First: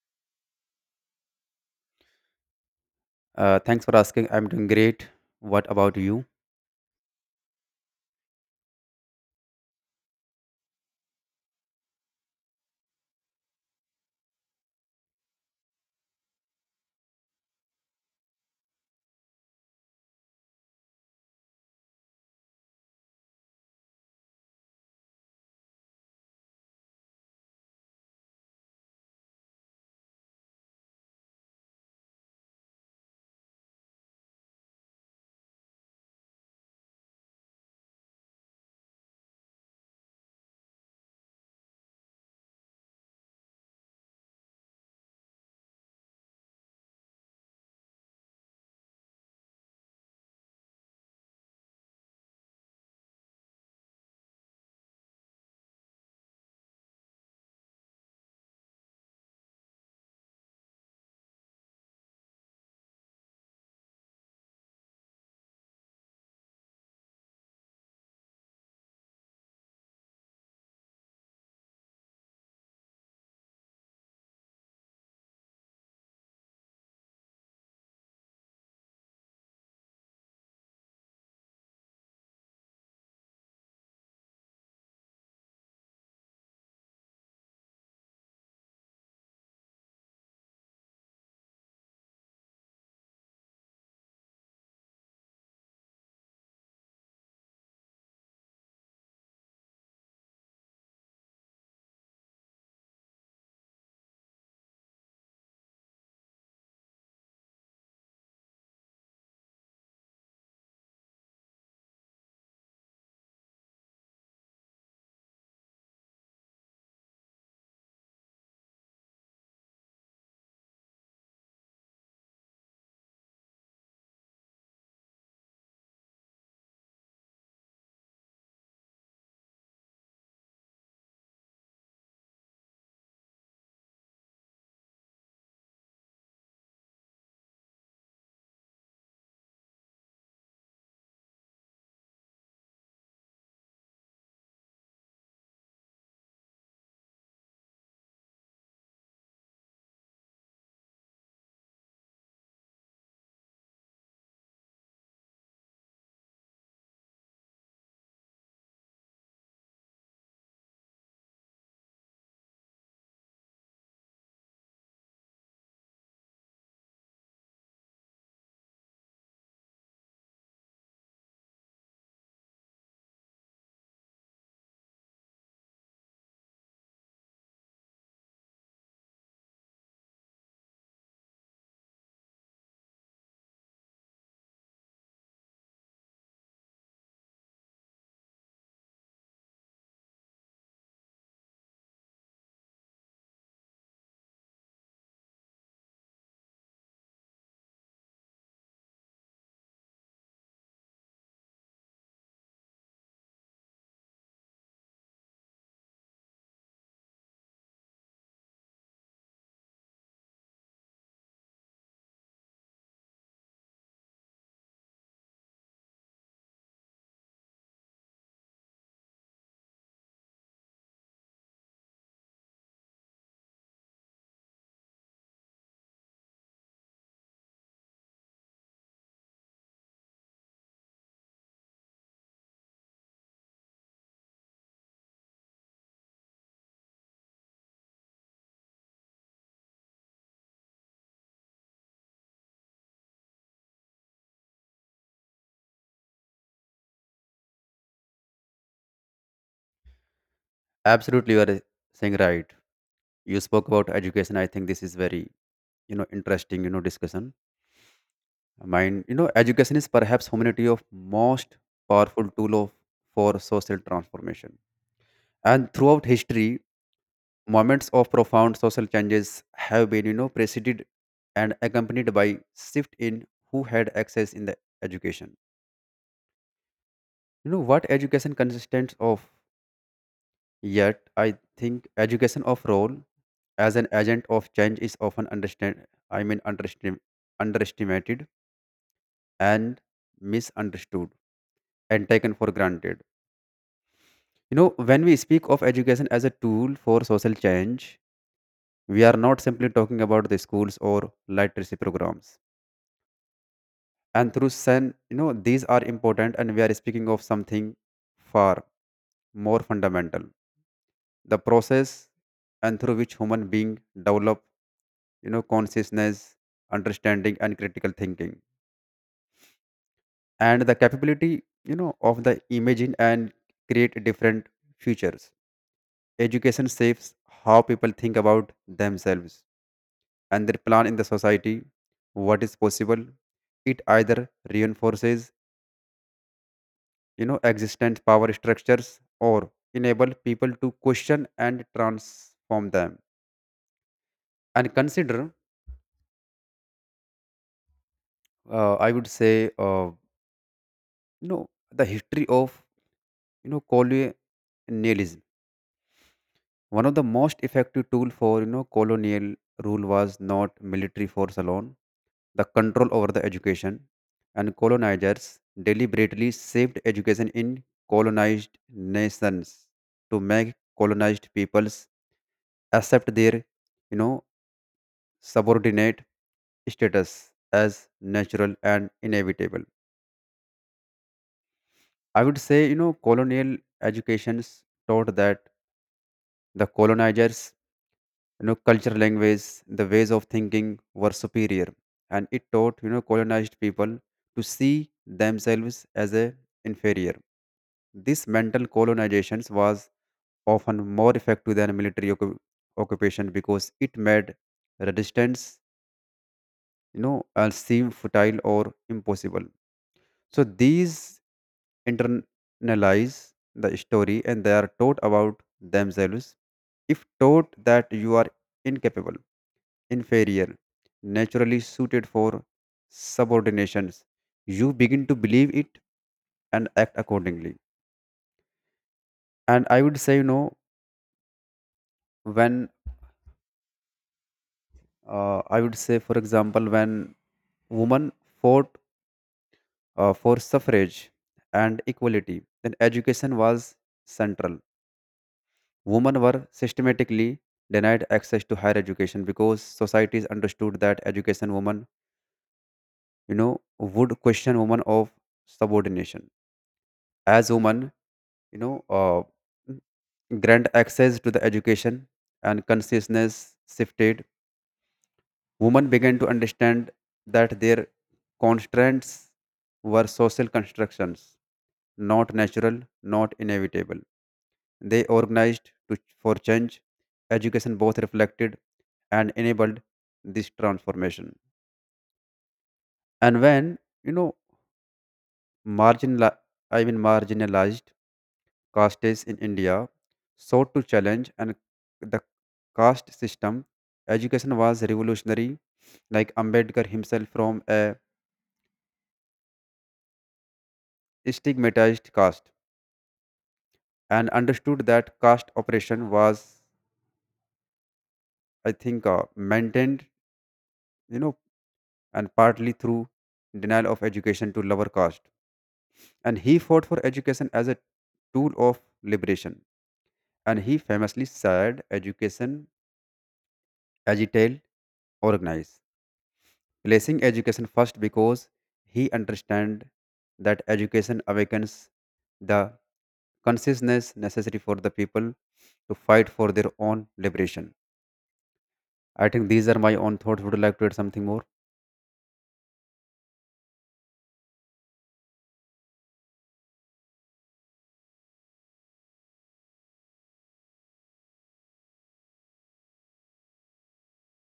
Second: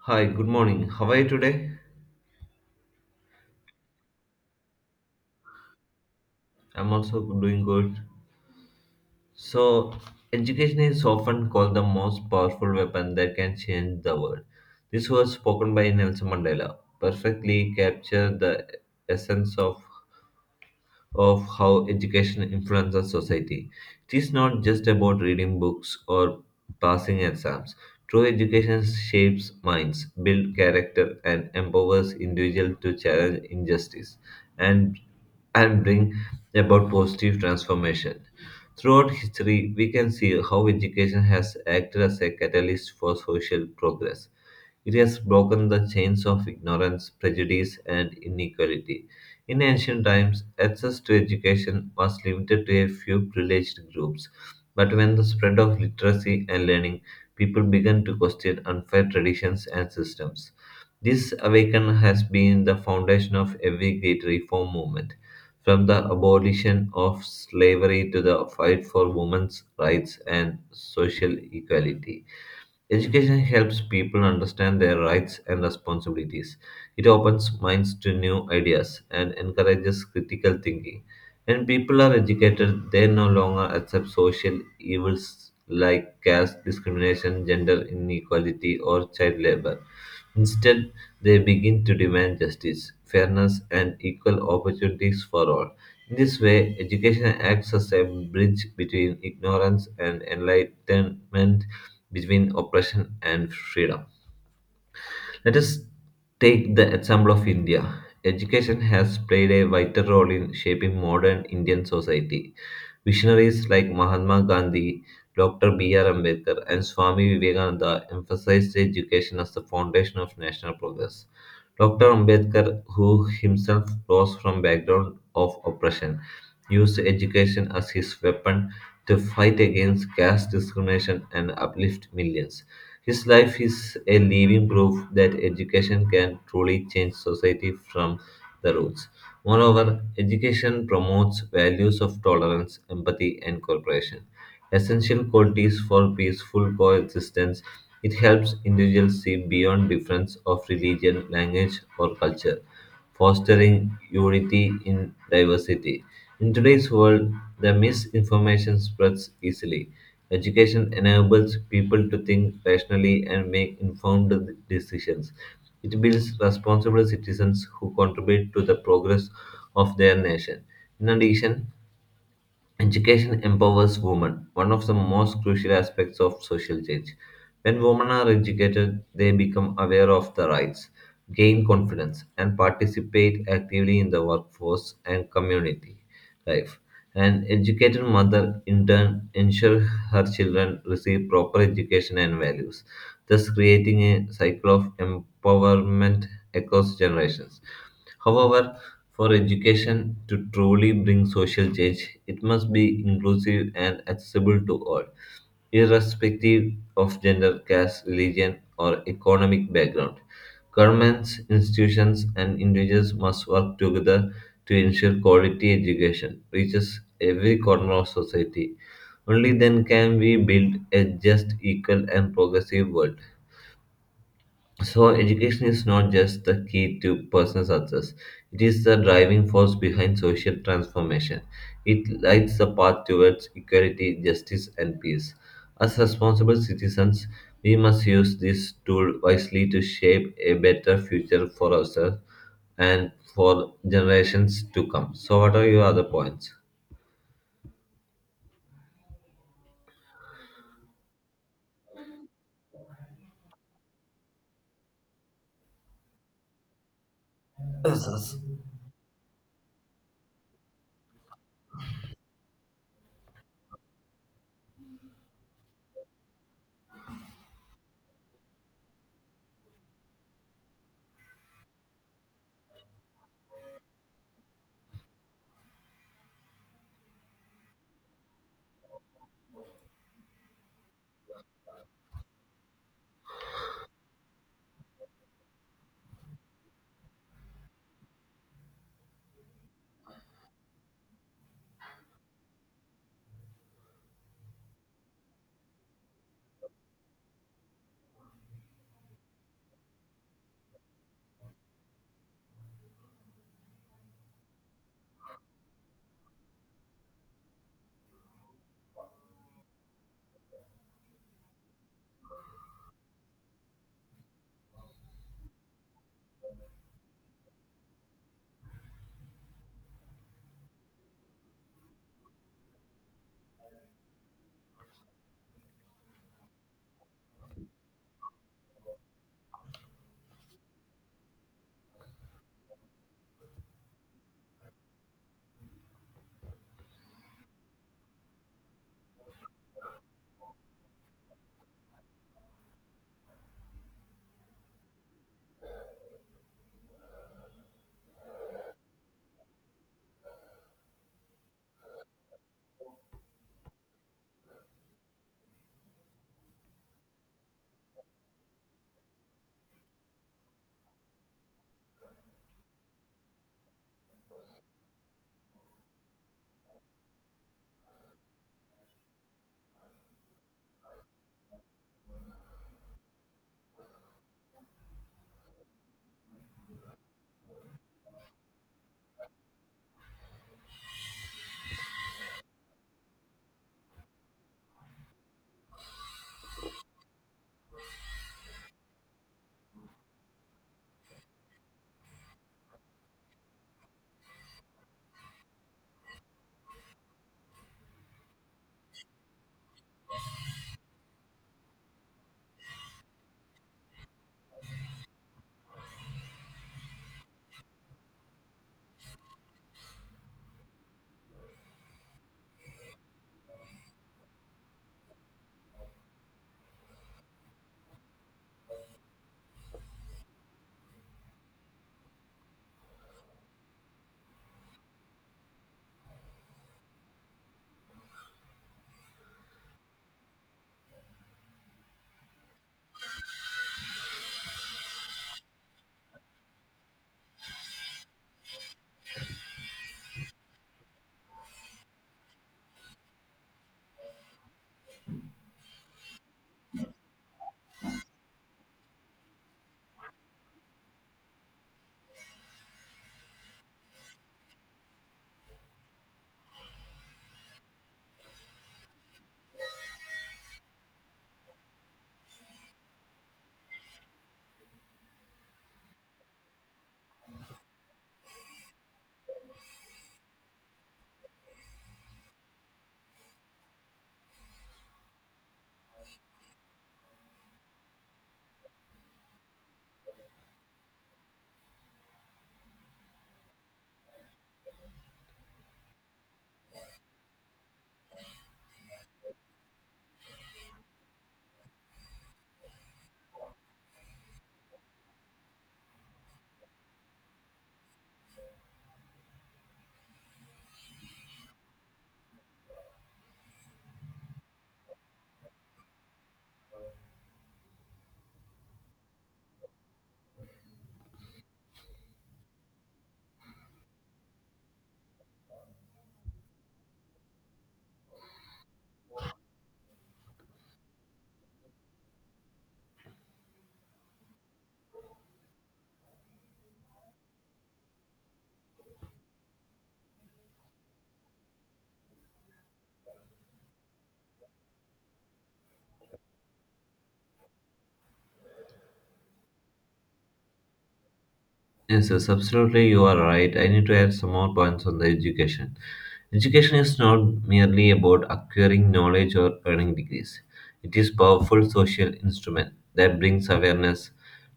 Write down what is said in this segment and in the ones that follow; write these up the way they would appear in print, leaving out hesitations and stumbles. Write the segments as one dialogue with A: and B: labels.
A: Hi, good morning. How are you today?
B: Thanks for asking. I'm doing great. What about you?
A: I'm also doing good. So, education is often called the most powerful weapon that can change the world. This was spoken by Nelson Mandela, perfectly captured the essence of how education influences society. It is not just about reading books or passing exams. True education shapes minds, builds character, and empowers individuals to challenge injustice and, and bring about positive transformation. Throughout history, we can see how education has acted as a catalyst for social progress. It has broken the chains of ignorance, prejudice, and inequality in ancient times, access to education was limited to a few privileged groups, but when the spread of literacy and learning, people began to question unfair traditions and systems. This awakening has been the foundation of every great reform movement, from the abolition of slavery to the fight for women's rights and social equality. Education helps people understand their rights and responsibilities. It opens minds to new ideas and encourages critical thinking. When people are educated, they no longer accept social evils like caste discrimination, gender inequality, or child labor. Instead, they begin to demand justice, fairness, and equal opportunities for all. In this way, education acts as a bridge between ignorance and enlightenment, between oppression and freedom. Let us take the example of India. Education has played a vital role in shaping modern Indian society. Visionaries like Mahatma Gandhi, Dr. B.R. Ambedkar, and Swami Vivekananda emphasized education as the foundation of national progress. Dr. Ambedkar, who himself rose from background of oppression, used education as his weapon to fight against caste discrimination and uplift millions. His life is a living proof that education can truly change society from the roots. Moreover, education promotes values of tolerance, empathy, and cooperation, essential qualities for peaceful coexistence. It helps individuals see beyond difference of religion, language, or culture fostering unity in diversity. In today's world, the misinformation spreads easily. Education enables people to think rationally and make informed decisions. It builds responsible citizens who contribute to the progress of their nation. In addition, education empowers women, one of the most crucial aspects of social change. When women are educated, they become aware of their rights, gain confidence, and participate actively in the workforce and community life. An educated mother, in turn, ensures her children receive proper education and values, thus creating a cycle of empowerment across generations. However, for education to truly bring social change, it must be inclusive and accessible to all, irrespective of gender, caste, religion, or economic background. Governments, institutions, and individuals must work together to ensure quality education reaches every corner of society. Only then can we build a just, equal, and progressive world. So, education is not just the key to personal success, it is the driving force behind social transformation. It lights the path towards equality, justice, and peace. As responsible citizens, we must use this tool wisely to shape a better future for ourselves and for generations to come. So, what are your other points?
B: Absolutely, you are saying right. You spoke about education. I think this is very, interesting, discussion.
A: Yes, yes.
B: Mine, education is perhaps humanity of most powerful tool of for social transformation. And throughout history, moments of profound social changes have been, preceded and accompanied by shift in who had access in the education. You know what education consists of? Yet, I think education of role as an agent of change is often understand I mean underestimated and misunderstood and taken for granted. When we speak of education as a tool for social change, we are not simply talking about the schools or literacy programs. And through SEN, these are important and we are speaking of something far more fundamental. The process and through which human being develop, consciousness, understanding and critical thinking, and the capability of the imagine and create different futures. Education shapes how people think about themselves and their plan in the society, what is possible. It either reinforces existent power structures or enable people to question and transform them, and consider, I would say, uh, you know the history of colonialism. One of the most effective tool for colonial rule was not military force alone, the control over the education, and colonizers deliberately saved education in colonized nations to make colonized peoples accept their you know subordinate status as natural and inevitable. I would say colonial educations taught that the colonizers, culture, language, the ways of thinking, were superior, and it taught colonized people to see themselves as a inferior. This mental colonizations was often more effective than military occupation because it made resistance, seem futile or impossible. So these internalize the story and they are taught about themselves. If taught that you are incapable, inferior, naturally suited for subordinations, you begin to believe it and act accordingly. And I would say, when, I would say, for example, when women fought, for suffrage and equality, then education was central. Women were systematically denied access to higher education because societies understood that education women, would question women of subordination. As women, you know, uh, grant access to the education, and consciousness shifted. Women began to understand that their constraints were social constructions, not natural, not inevitable. They organized for change. Education both reflected and enabled this transformation. And when you know marginal, I mean marginalized castes in India sought to challenge and the caste system. Education was revolutionary, like Ambedkar himself from a stigmatized caste and understood that caste oppression was, I think, maintained, you know, and partly through denial of education to lower caste. And he fought for education as a tool of liberation. And he famously said, "Education, agitate, organize." Placing education first because he understand that education awakens the consciousness necessary for the people to fight for their own liberation. I think these are my own thoughts. Would you like to add something more?
A: Yes, yes, absolutely, you are right. I need to add some more points on the education. Education is not merely about acquiring knowledge or earning degrees. It is powerful social instrument that brings awareness,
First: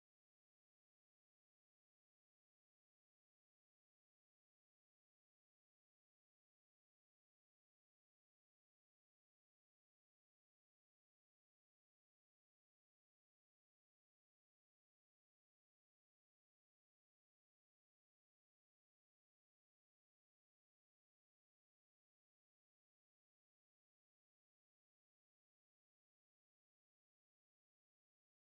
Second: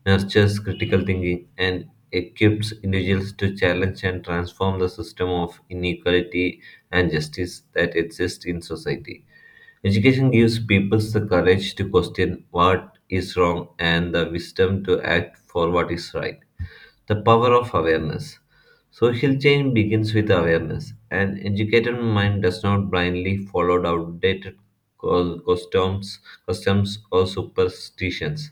A: nurtures critical thinking, and equips individuals to challenge and transform the system of inequality and justice that exists in society. Education gives people the courage to question what is wrong and the wisdom to act for what is right. The power of awareness. Social change begins with awareness. An educated mind does not blindly follow outdated co- customs, customs or superstitions.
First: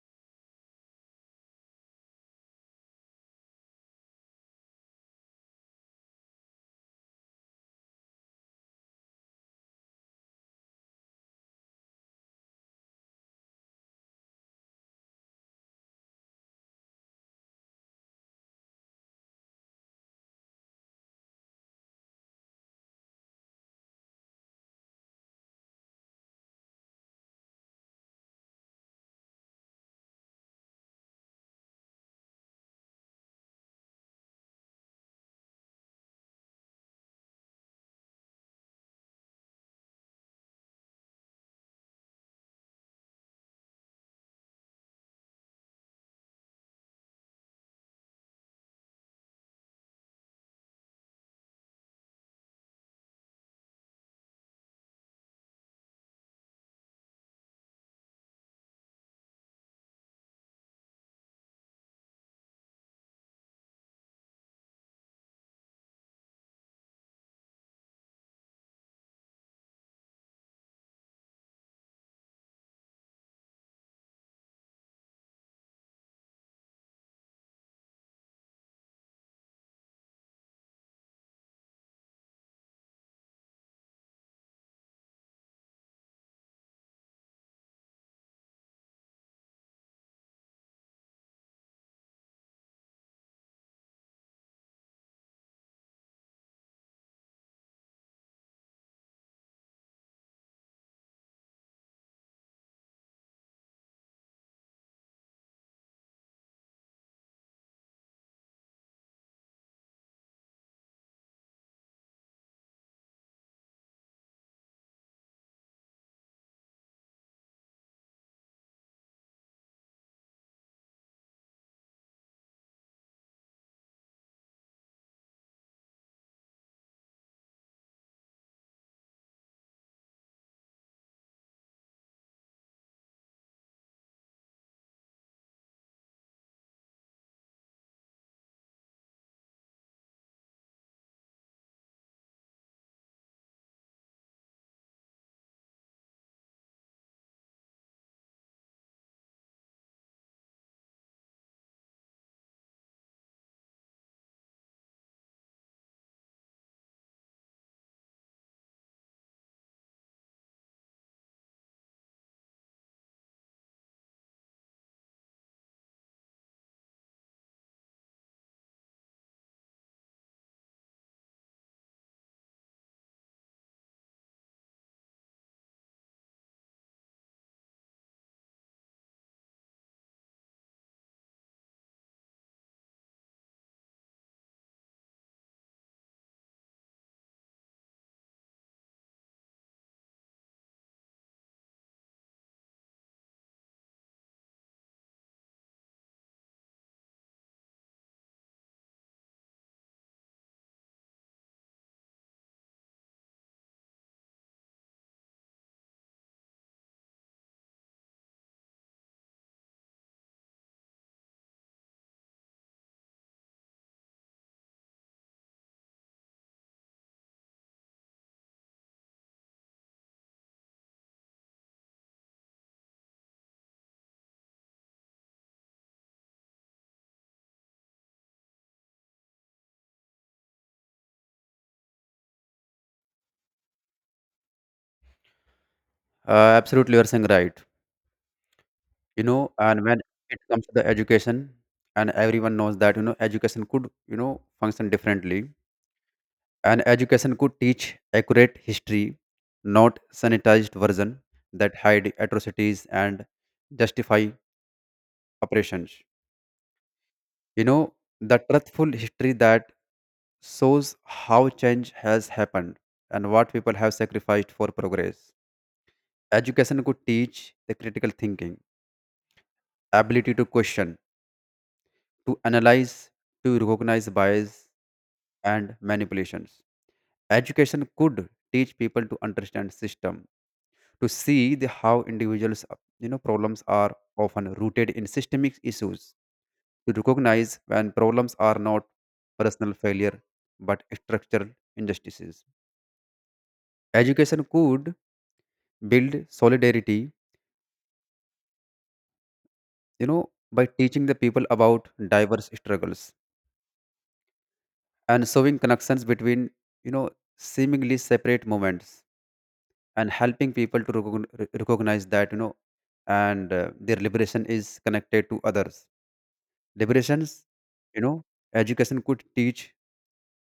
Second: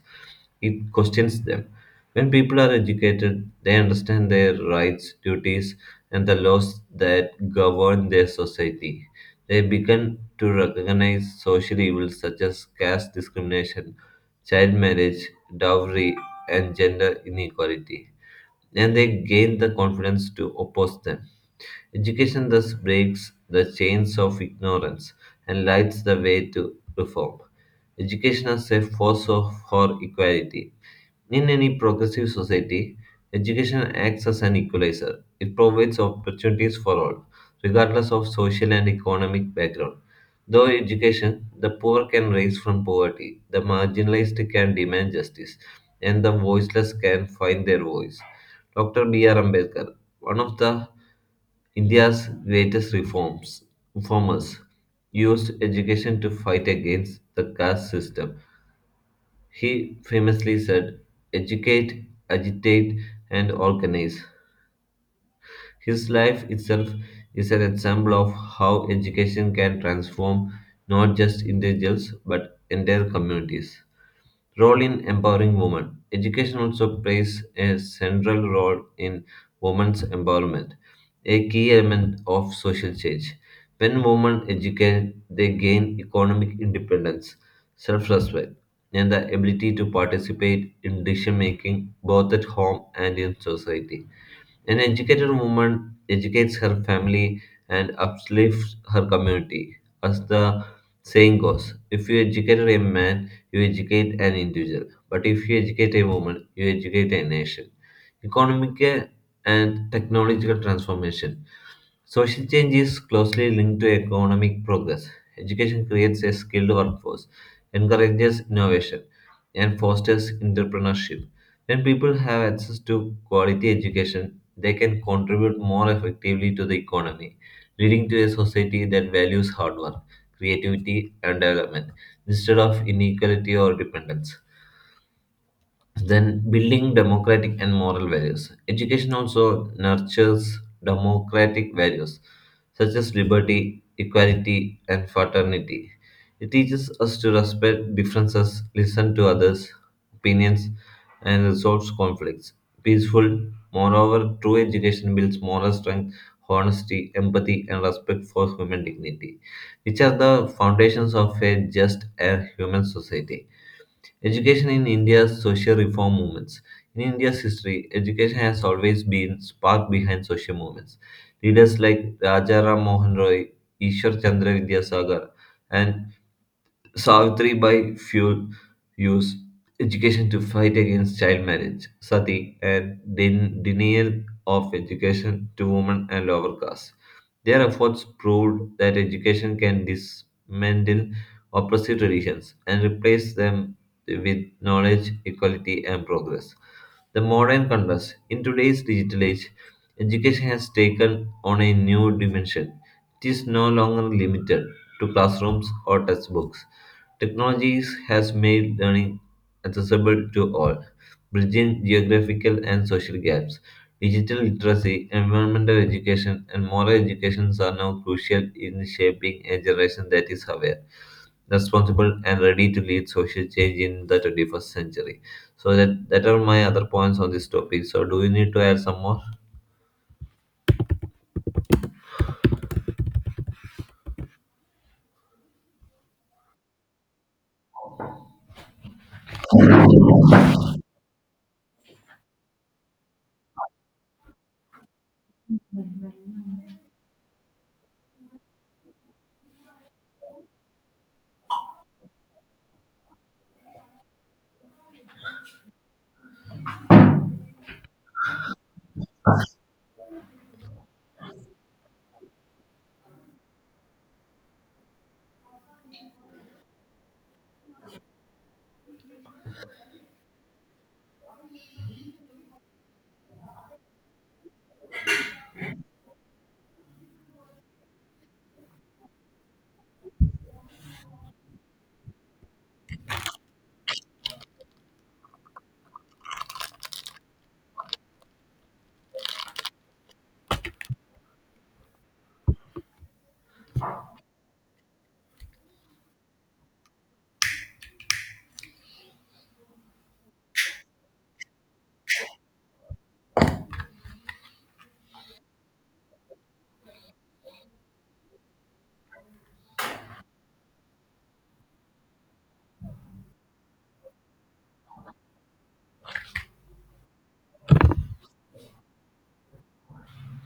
A: It questions them. When people are educated, they understand their rights, duties, and the laws that govern their society. They begin to recognize social evils such as caste discrimination, child marriage, dowry, and gender inequality and they gain the confidence to oppose them. Education thus breaks the chains of ignorance and lights the way to reform. Education as a force for equality in any progressive society, education acts as an equalizer. It provides opportunities for all, regardless of social and economic background. Through education, the poor can rise from poverty, the marginalized can demand justice, and the voiceless can find their voice. Dr. B.R. Ambedkar, one of the India's greatest reformers, used education to fight against the caste system he famously said, educate, agitate, and organize. His life itself is an example of how education can transform not just individuals but entire communities. Role in empowering women. Education also plays a central role in women's empowerment, a key element of social change. When women educate, they gain economic independence, self respect, and the ability to participate in decision making both at home and in society. An educated woman educates her family and uplifts her community. As the saying goes, if you educate a man, you educate an individual. But if you educate a woman, you educate a nation. Economic and technological transformation. Social change is closely linked to economic progress. Education creates a skilled workforce, encourages innovation, and fosters entrepreneurship. When people have access to quality education, they can contribute more effectively to the economy, leading to a society that values hard work, creativity, and development instead of inequality or dependence. Then, building democratic and moral values. Education also nurtures democratic values such as liberty, equality, and fraternity. It teaches us to respect differences, listen to others' opinions, and resolve conflicts. Peaceful, moreover, true education builds moral strength, honesty, empathy, and respect for human dignity, which are the foundations of a just and human society. Education in India's social reform movements. In India's history, education has always been spark behind social movements. Leaders like Rajaram Mohan Roy, Ishwar Chandra Vidyasagar, and Savitri Bai Phule used education to fight against child marriage, sati, and denial of education to women and lower castes. Their efforts proved that education can dismantle oppressive traditions and replace them with knowledge, equality, and progress. The modern converse in today's digital age, education has taken on a new dimension. It is no longer limited to classrooms or textbooks. Technologies has made learning accessible to all bridging geographical and social gaps. Digital literacy, environmental education, and moral education are now crucial in shaping a generation that is aware, responsible, and ready to lead social change in the 21st century. So that are my other points on this topic. So do you need to add some more?
B: Uh, Absolutely, you're saying right. And when it comes to the education, and everyone knows that education could function differently, and education could teach accurate history, not sanitized version that hide atrocities and justify operations. You know, the truthful history that shows how change has happened and what people have sacrificed for progress. Education could teach the critical thinking, ability to question, to analyze, to recognize bias and manipulations. Education could teach people to understand system, to see the how individuals problems are often rooted in systemic issues. You recognize when problems are not personal failure but structural injustices. Education could build solidarity, by teaching the people about diverse struggles and showing connections between, you know, seemingly separate moments, and helping people to recognize that, you know, and their liberation is connected to others liberations you know Education could teach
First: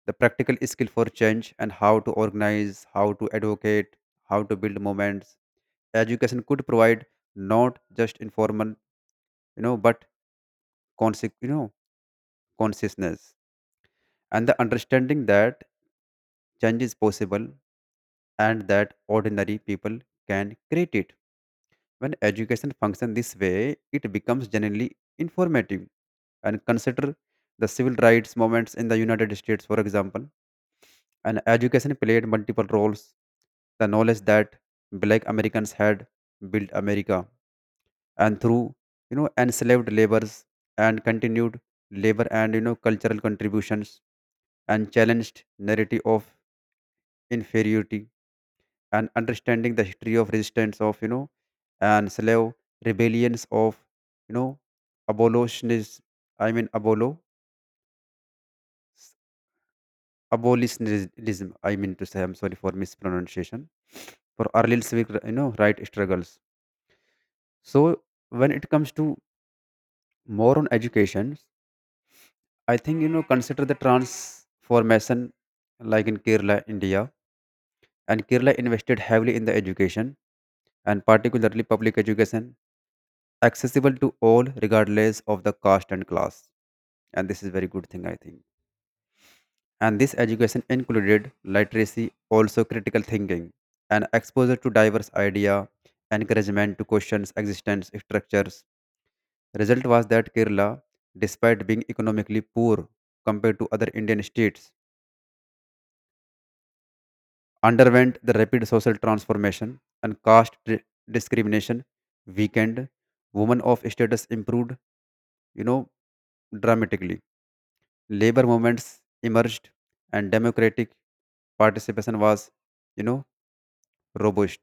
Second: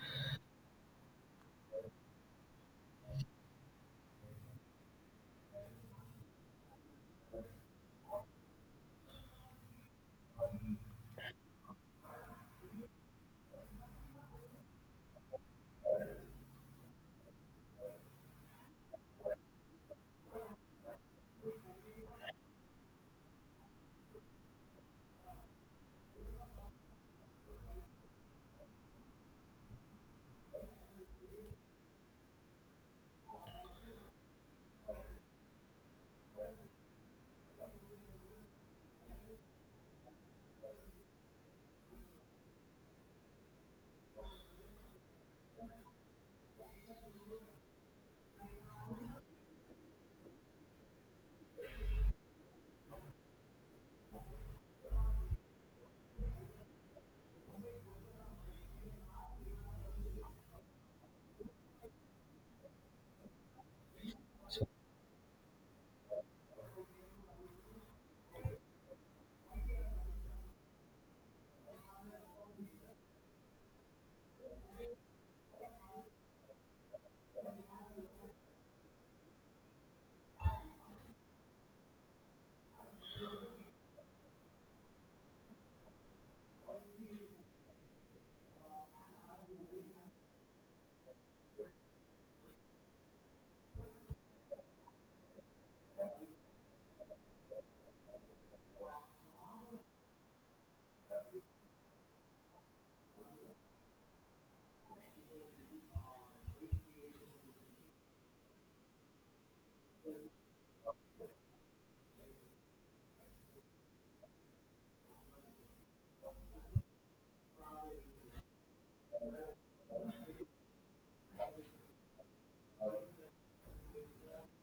B: the practical skill for change, and how to organize, how to advocate, how to build movements. Education could provide not just informal, but consci- you know consciousness, and the understanding that change is possible and that ordinary people can create it. When education functions this way it becomes genuinely informative, and consider the civil rights movements in the United States, for example, and education played multiple roles. The knowledge that black Americans had built America and through enslaved labors and continued labor and cultural contributions, and challenged narrative of inferiority, and understanding the history of resistance of, and slave rebellions of you know abolitionists, I mean abolo abolitionism. I mean to say, I'm sorry for mispronunciation for early civic right struggles. So when it comes to more on education, I think, consider the transformation like in Kerala, India. And Kerala invested heavily in the education, and particularly public education accessible to all regardless of the caste and class. And this is very good thing I think. And this education included literacy, also critical thinking and exposure to diverse idea, encouragement to question existence structures. Result was that Kerala, despite being economically poor compared to other Indian states, underwent the rapid social transformation. And caste discrimination weakened, women of status improved you know dramatically, labor movements emerged, and democratic participation was you know robust.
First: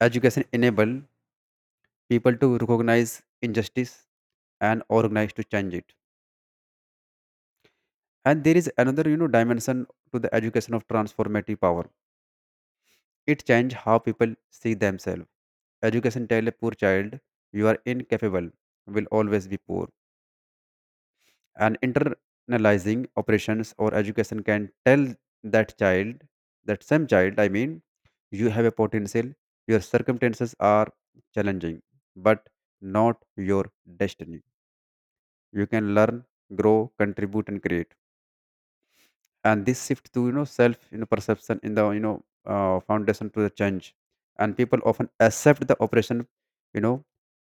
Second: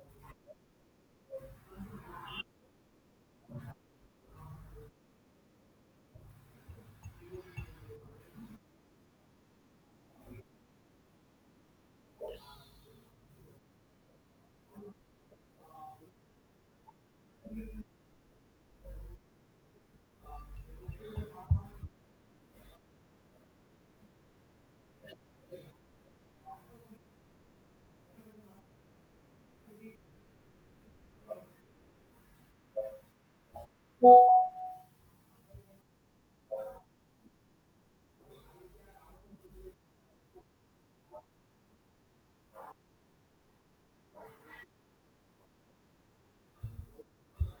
B: Education enable people to recognize injustice and organize to change it. And there is another, dimension to the education of transformative power. It change how people see themselves. Education tell a poor child you are incapable, will always be poor. And internalizing operations, or education can tell that child, that same child, I mean, you have a potential, your circumstances are challenging, but not your destiny. You can learn, grow, contribute and create. And this shift to self perception in the foundation to the change, and people often accept the operation, you know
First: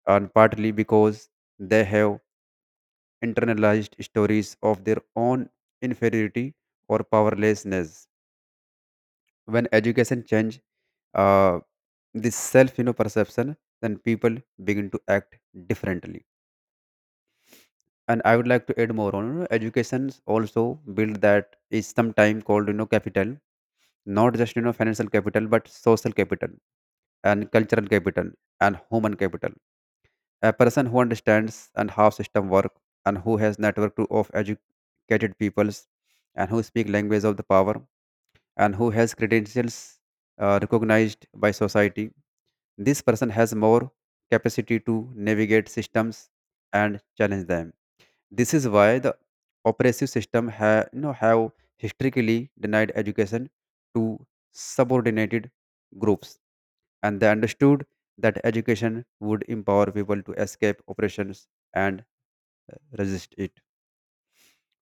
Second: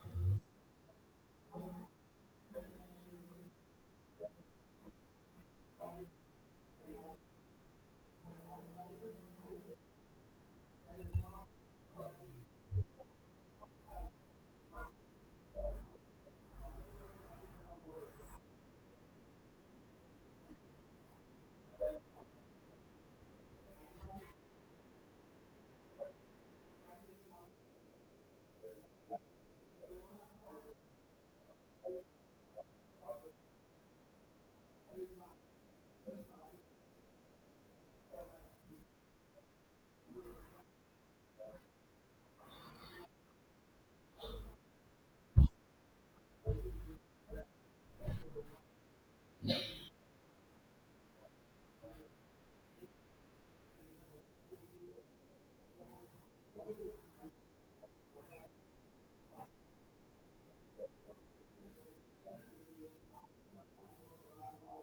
B: and partly because they have internalized stories of their own inferiority or powerlessness. When education change, uh, this self perception, then people begin to act differently. And I would like to add more on, educations also build that is sometimes called capital, not just financial capital but social capital and cultural capital and human capital. A person who understands and how system work, and who has network of educated peoples, and who speak language of the power, and who has credentials, recognized by society, this person has more capacity to navigate systems and challenge them. This is why the oppressive system have historically denied education to subordinated groups, and they understood that education would empower people to escape oppressions and resist it.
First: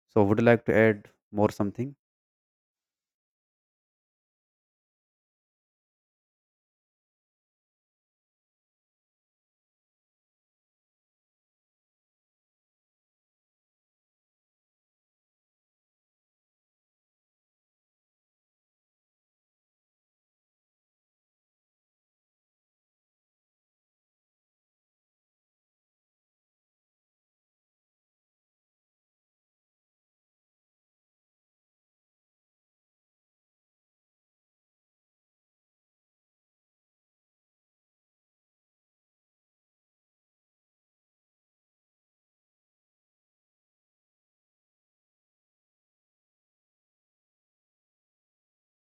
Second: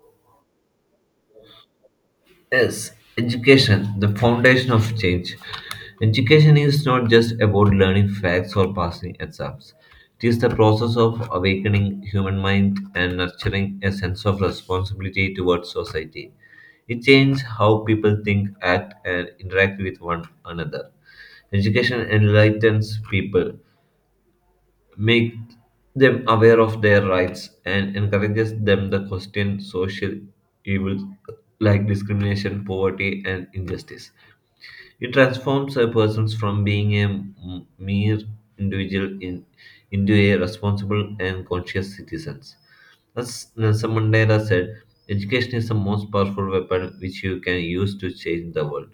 B: So, would you like to add more something?
A: Yes, education, the foundation of change. Education is not just about learning facts or passing exams. It is the process of awakening human mind and nurturing a sense of responsibility towards society. It changes how people think, act, and interact with one another. Education enlightens people, make them aware of their rights, and encourages them to question social evils like discrimination, poverty, and injustice. It transforms a person from being a mere individual into a responsible and conscious citizen. As Nelson Mandela said, education is the most powerful weapon which you can use to change the world.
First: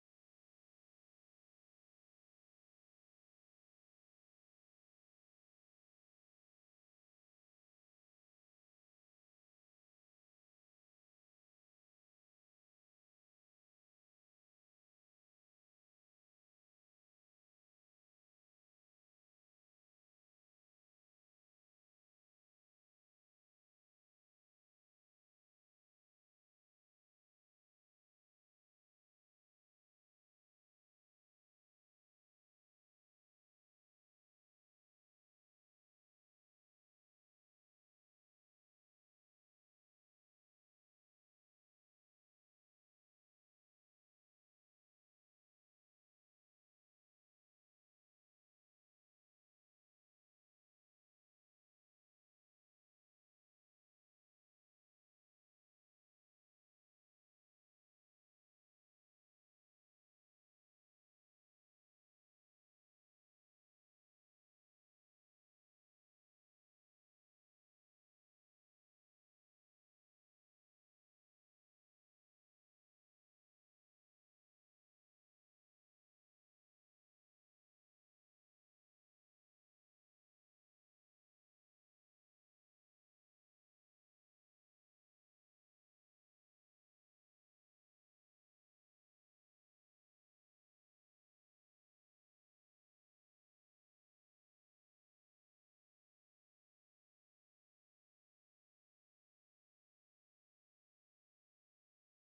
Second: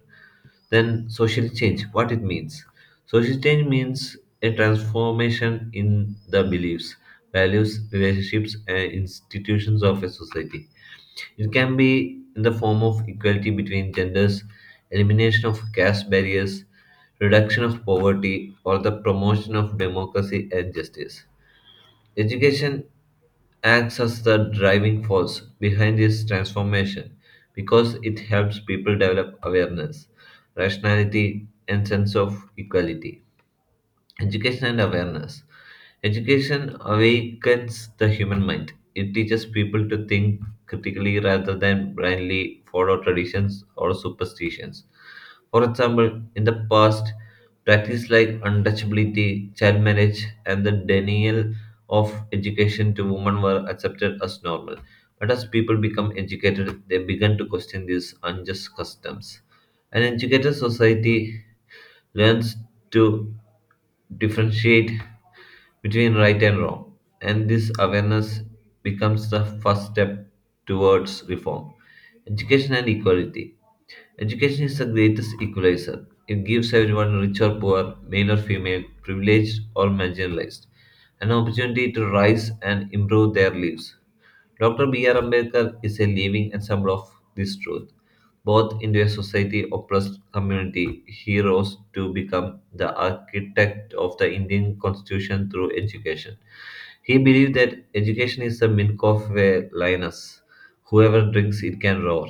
A: Then social change, what it means. Social change means a transformation in the beliefs, values, relationships, and institutions of a society. It can be in the form of equality between genders, elimination of caste barriers, reduction of poverty, or the promotion of democracy and justice. Education acts as the driving force behind this transformation because it helps people develop awareness, rationality, and sense of equality. Education and awareness. Education awakens the human mind. It teaches people to think critically rather than blindly follow traditions or superstitions. For example, in the past, practices like untouchability, child marriage, and the denial of education to women were accepted as normal. But as people become educated, they began to question these unjust customs. An educated society learns to differentiate between right and wrong. And this awareness becomes the first step towards reform. Education and equality. Education is the greatest equalizer. It gives everyone, rich or poor, male or female, privileged or marginalized, an opportunity to rise and improve their lives. Dr. B.R. Ambedkar is a living example of this truth both into a society oppressed community he rose to become the architect of the Indian constitution through education. He believed that education is the milk of a lioness. Whoever drinks it can roar.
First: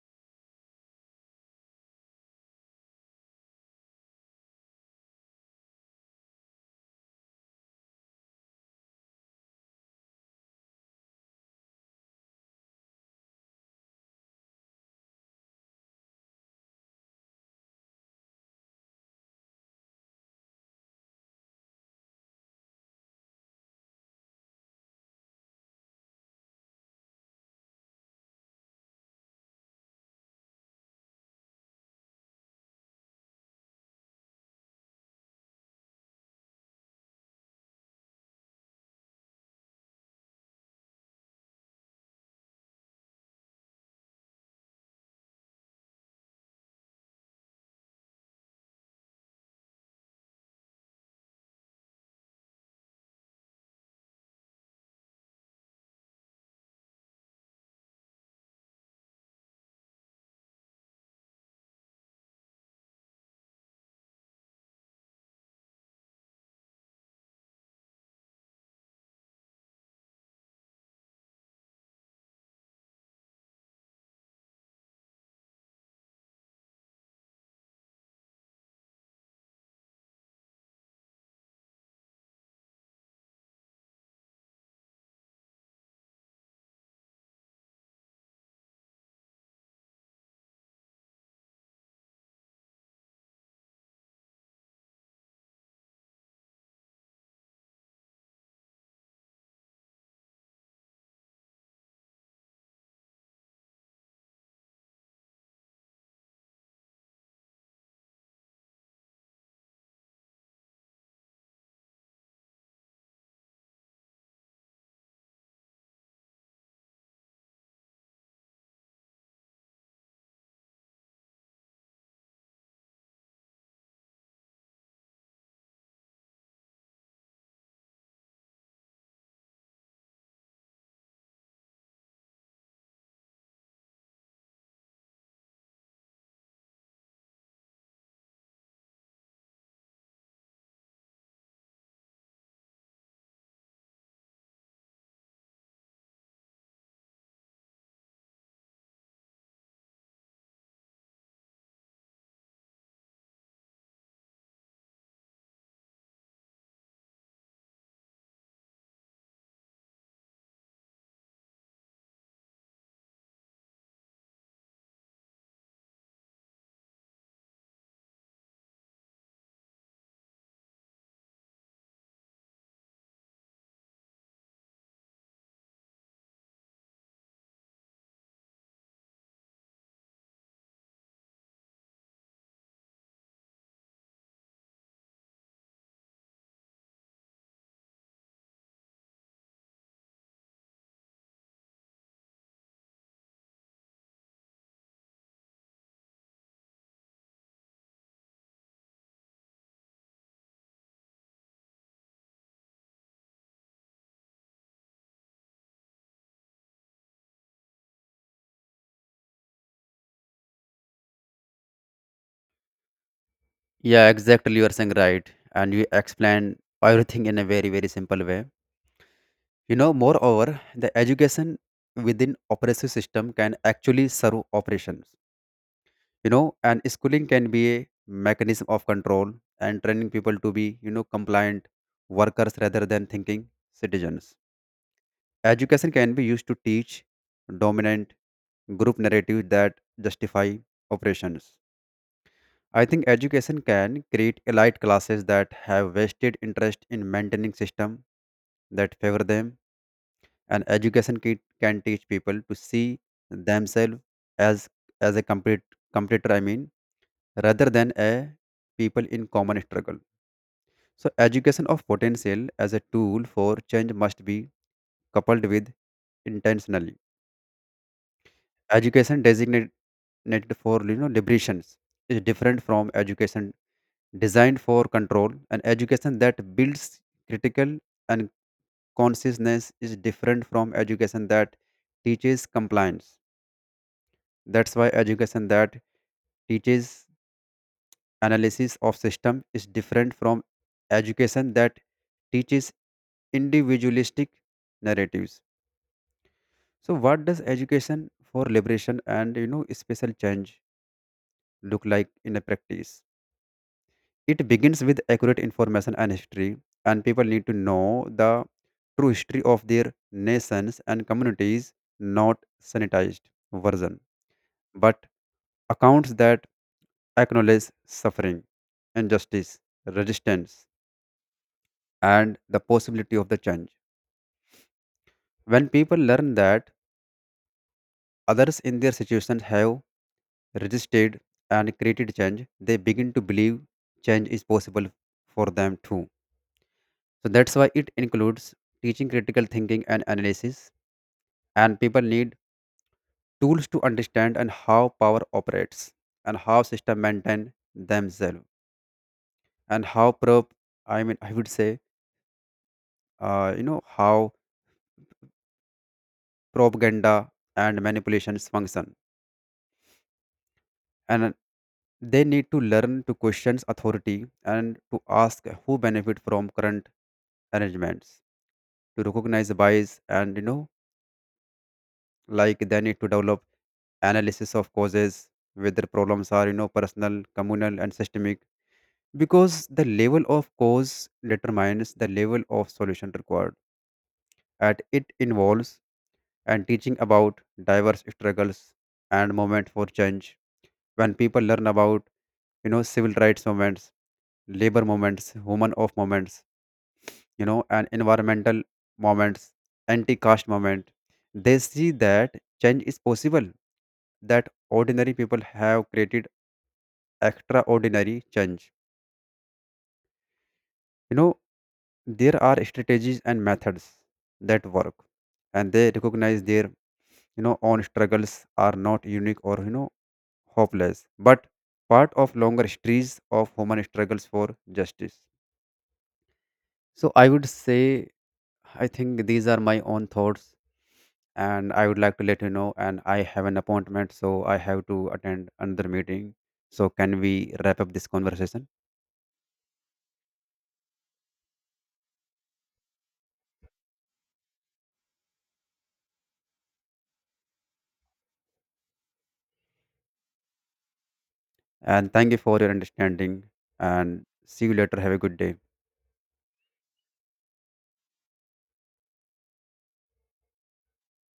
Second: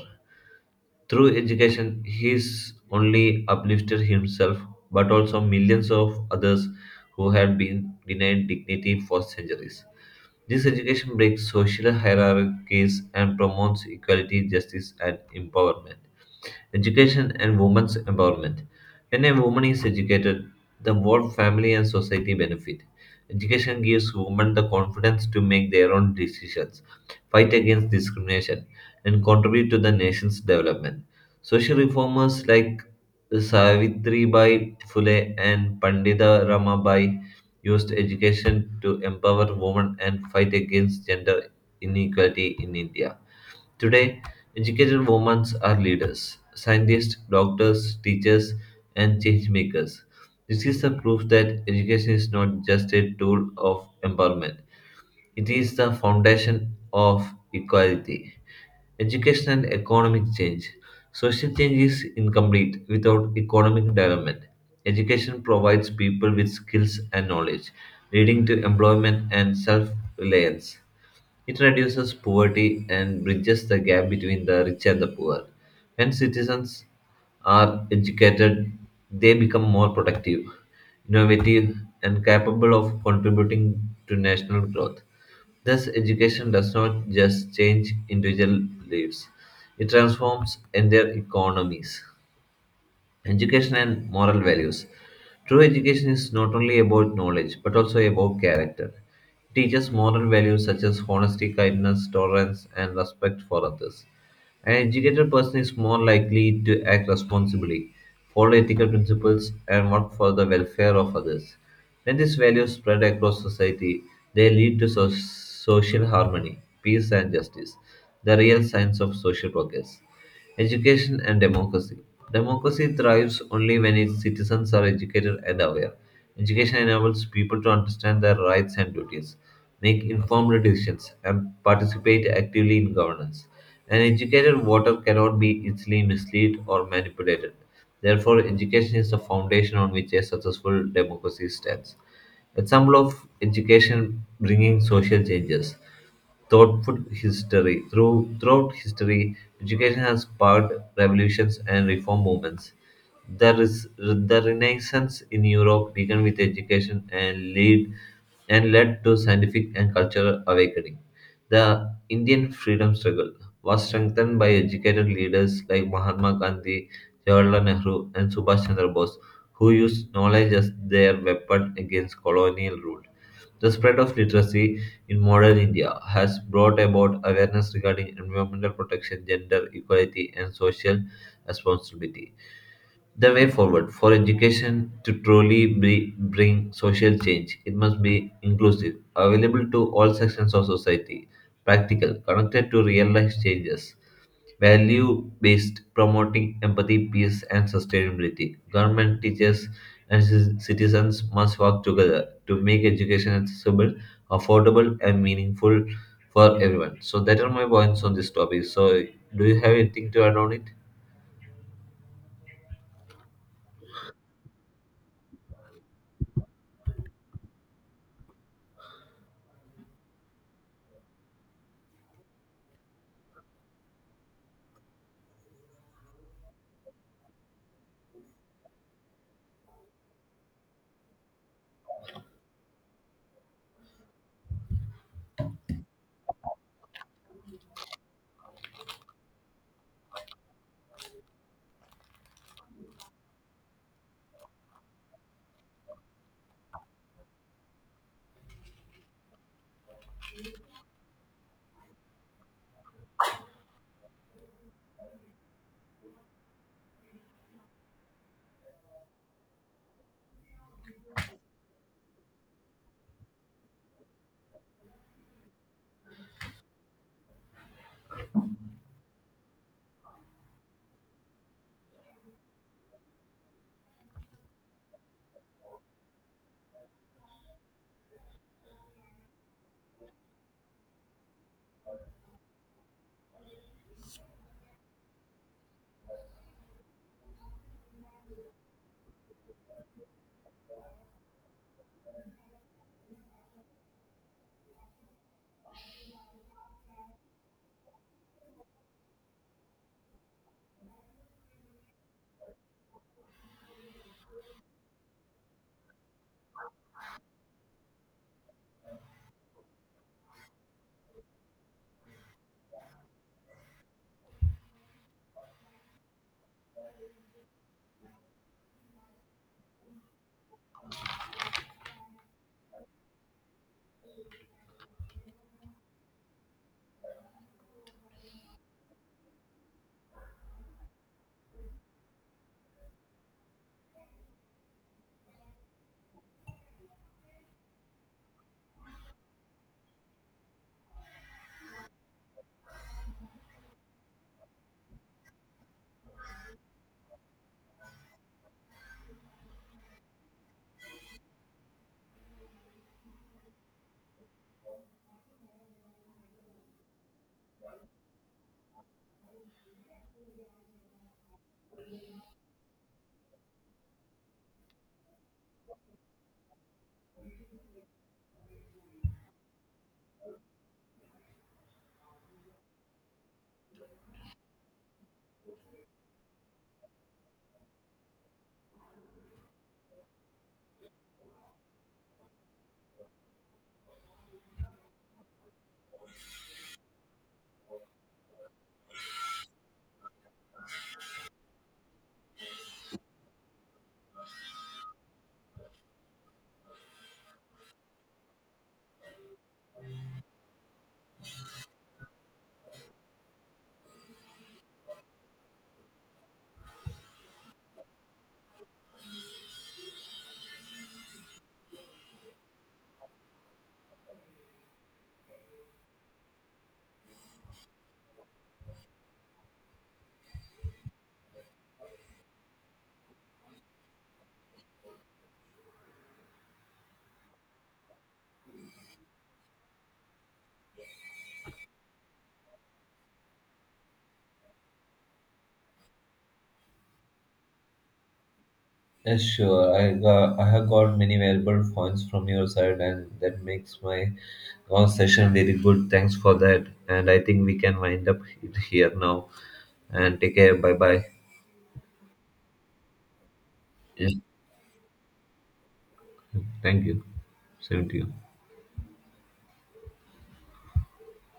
A: Through education, he's only uplifted himself, but also millions of others who had been denied dignity for centuries. This education breaks social hierarchies and promotes equality, justice, and empowerment. Education and women's empowerment. When a woman is educated, the whole family and society benefit. Education gives women the confidence to make their own decisions, fight against discrimination, and contribute to the nation's development. Social reformers like Savitri Bai Phule and Pandita Ramabai used education to empower women and fight against gender inequality in India. Today, educated women are leaders, scientists, doctors, teachers, and change makers. This is the proof that education is not just a tool of empowerment, it is the foundation of equality. Education and economic change. Social change is incomplete without economic development. Education provides people with skills and knowledge, leading to employment and self reliance. It reduces poverty and bridges the gap between the rich and the poor. When citizens are educated, they become more productive, innovative, and capable of contributing to national growth. Thus, education does not just change individual lives, it transforms entire economies. Education and moral values. True education is not only about knowledge but also about character. It teaches moral values such as honesty, kindness, tolerance, and respect for others. An educated person is more likely to act responsibly, follow ethical principles, and work for the welfare of others. When these values spread across society, they lead to social harmony, peace, and justice, the real signs of social progress. Education and democracy. Democracy thrives only when its citizens are educated and aware. Education enables people to understand their rights and duties, make informed decisions, and participate actively in governance. An educated voter cannot be easily misled or manipulated. Therefore, education is the foundation on which a successful democracy stands. Example of education bringing social changes thoughtful history. Throughout history, education has sparked revolutions and reform movements. The Renaissance in Europe began with education and lead and led to scientific and cultural awakening. The Indian freedom struggle was strengthened by educated leaders like Mahatma Gandhi, Jawaharlal Nehru, and Subhash Chandra Bose, who used knowledge as their weapon against colonial rule. The spread of literacy in modern India has brought about awareness regarding environmental protection, gender equality, and social responsibility. The way forward for education to truly bring social change, it must be inclusive, available to all sections of society, practical, connected to real life changes value based promoting empathy peace and sustainability government teachers and citizens must work together to make education accessible affordable and meaningful for everyone so that are my points on this topic so do you have anything to add on it.
B: Yeah, exactly. You are saying right, and you explain everything in a very very simple way. Moreover, the education within oppressive system can actually serve operations, you know and schooling can be a mechanism of control and training people to be compliant workers rather than thinking citizens. Education can be used to teach dominant group narratives that justify oppressions. I think education can create elite classes that have vested interest in maintaining system that favor them. And education can teach people to see themselves as a completer, I mean, rather than a people in common struggle. So education of potential as a tool for change must be coupled with intentionally. Education designated for liberations is different from education designed for control, and education that builds critical and consciousness is different from education that teaches compliance. That's why education that teaches analysis of system is different from education that teaches individualistic narratives. So what does education for liberation and special change look like in a practice? It begins with accurate information and history, and people need to know the true history of their nations and communities, not sanitized version, but accounts that acknowledge suffering, injustice, resistance, and the possibility of the change. When people learn that others in their situation have resisted and created change, they begin to believe change is possible for them too. So that's why it includes teaching critical thinking and analysis, and people need tools to understand and how power operates, and how system maintain themselves, and how prop I mean, I would say, how propaganda and manipulations function. And they need to learn to question authority and to ask who benefit from current arrangements, to recognize bias and, like, they need to develop analysis of causes, whether problems are personal, communal and systemic, because the level of cause determines the level of solution required. And it involves and teaching about diverse struggles and moment for change. When people learn about civil rights movements, labor movements, women of movements, and environmental movements, anti-caste movement, they see that change is possible, that ordinary people have created extraordinary change. You know, there are strategies and methods that work, and they recognize their, own struggles are not unique or, hopeless, but part of longer histories of human struggles for justice. So I would say I think these are my own thoughts, and I would like to let you know. And I have an appointment, so I have to attend another meeting. So, can we wrap up this conversation?
A: Yes, sure. I have got many valuable points from your side, and that makes my conversation very good. Thanks for that. And I think we can wind up it here now. And take care. Bye bye.
B: And thank you for your understanding. And see you later. Have a good day.
A: Thank you. Same to you.